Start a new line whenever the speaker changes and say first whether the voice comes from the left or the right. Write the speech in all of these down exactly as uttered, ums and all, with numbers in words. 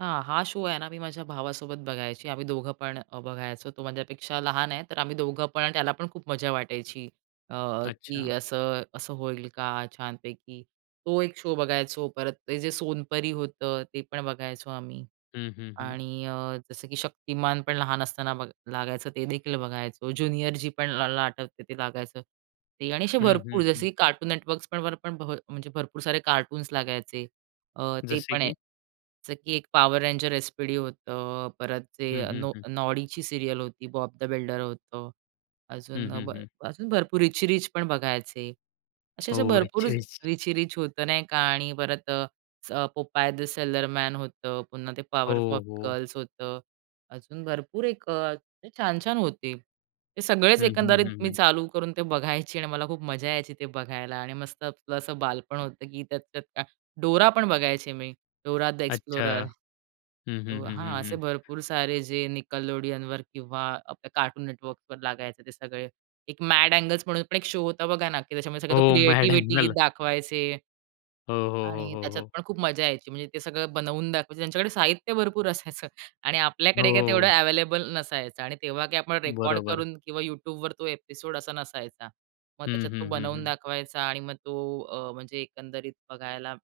right: हां, हा, शो आहे ना, मी माझ्या भावासोबत बघायचे. आम्ही दोघं पण अ, बघायचो. तो माझ्यापेक्षा लहान आहे, तर आम्ही दोघं पण त्याला पण खूप मजा वाटायची अ, की
left: अच्छा.
right: असं असं होईल का छानपैकी. तो एक शो बघायचो. परत ते जे सोनपरी होतं, ते पण बघायचो आम्ही
left: हं, हं, हं.
right: आणि अ, जसं की शक्तिमान पण लहान असताना बघ लागायचं ते देखील बघायचो. ज्युनियर जी पण लला आठवते ते लागायचं ते आणि असे
left: हं,
right: भरपूर
left: हं,
right: जसे,
left: हं.
right: की कार्टून नेटवर्क्स पण वर पण भ म्हणजे भरपूर सारे कार्टून्स लागायचे. अ, ते
left: जसे
right: पण आहे.
left: की?
right: च की एक पॉवर रेंजर एसपीडी होतं. परत ते
left: हं, हं,
right: नॉ
left: हं.
right: नॉडीची सीरियल होती, बॉब द बिल्डर होतं.
left: हं,
right: अजून अ,
left: हं,
right: ब
left: हं.
right: अजून भरपूर रिची रिच पण बघायचे. असे-असे
left: हो.
right: भरपूर
left: रिची रिच.
right: रिची रिच होतं नाही का आणि परत अ, स पोपाय द सेलरमॅन होतं. पुन्हा ते
left: हो,
right: पॉवरपफ
left: हो.
right: गर्ल्स होतं. अजून भरपूर एक अ, छान-छान होते. ते सगळेच
left: हं, हं,
right: एकंदरीत
left: हं,
right: मी
left: हं.
right: चालू करून ते बघायची आणि मला खूप मजा यायची ते बघायला आणि मस्त आपलं असं बालपण होतं, की त्यात ते त्या डोरा पण बघायची मी. डोरा द
left: अच्छा.
right: एक्सप्लोरर.
left: हं, हं,
right: तो
left: हं,
right: हां,
left: हं,
right: असे
left: हं.
right: भरपूर सारे जे निकलोडियनवर किंवा आपल्या कार्टून नेटवर्कवर लागायचे ते सगळे एक मॅड अँगल म्हणून पण एक शो होता बघा ना, की त्याच्यामुळे तो
left: हो. Mad
right: creativity
left: angle.
right: दाखवायचे.
left: हो, हो, हो,
right: आणि
left: हो,
right: त्याच्यात
left: हो.
right: पण खूप मजा यायची. म्हणजे ते सगळं बनवून दाखवायचे. त्यांच्याकडे साहित्य भरपूर असायचं. आणि आपल्याकडे काय तेवढं
left: हो.
right: अवेलेबल नसायचं. आणि तेव्हा काय आपण रेकॉर्ड
left: बरोबर.
right: करून किंवा YouTubeवर तो एपिसोड असा नसायचा. मग
left: हं,
right: त्याच्यात तो
left: हं, हं,
right: बनवून
left: हं.
right: दाखवायचा आणि मग तो अ, म्हणजे एकंदरीत बघायला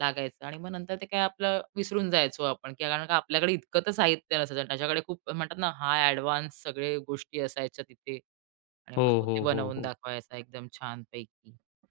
right: लागायचं आणि मग नंतर ते काय आपलं विसरून जायचो आपण. कारण का आपल्याकडे इतकं तर साहित्य नसायचं. त्याच्याकडे खूप म्हणतात ना, हाय एडवान्स सगळे गोष्टी असायच्या तिथे. आणि
left: हो,
right: मग तो ते
left: हो, हो,
right: बनवून
left: हो.
right: दाखवायचा एकदम छान पैकी.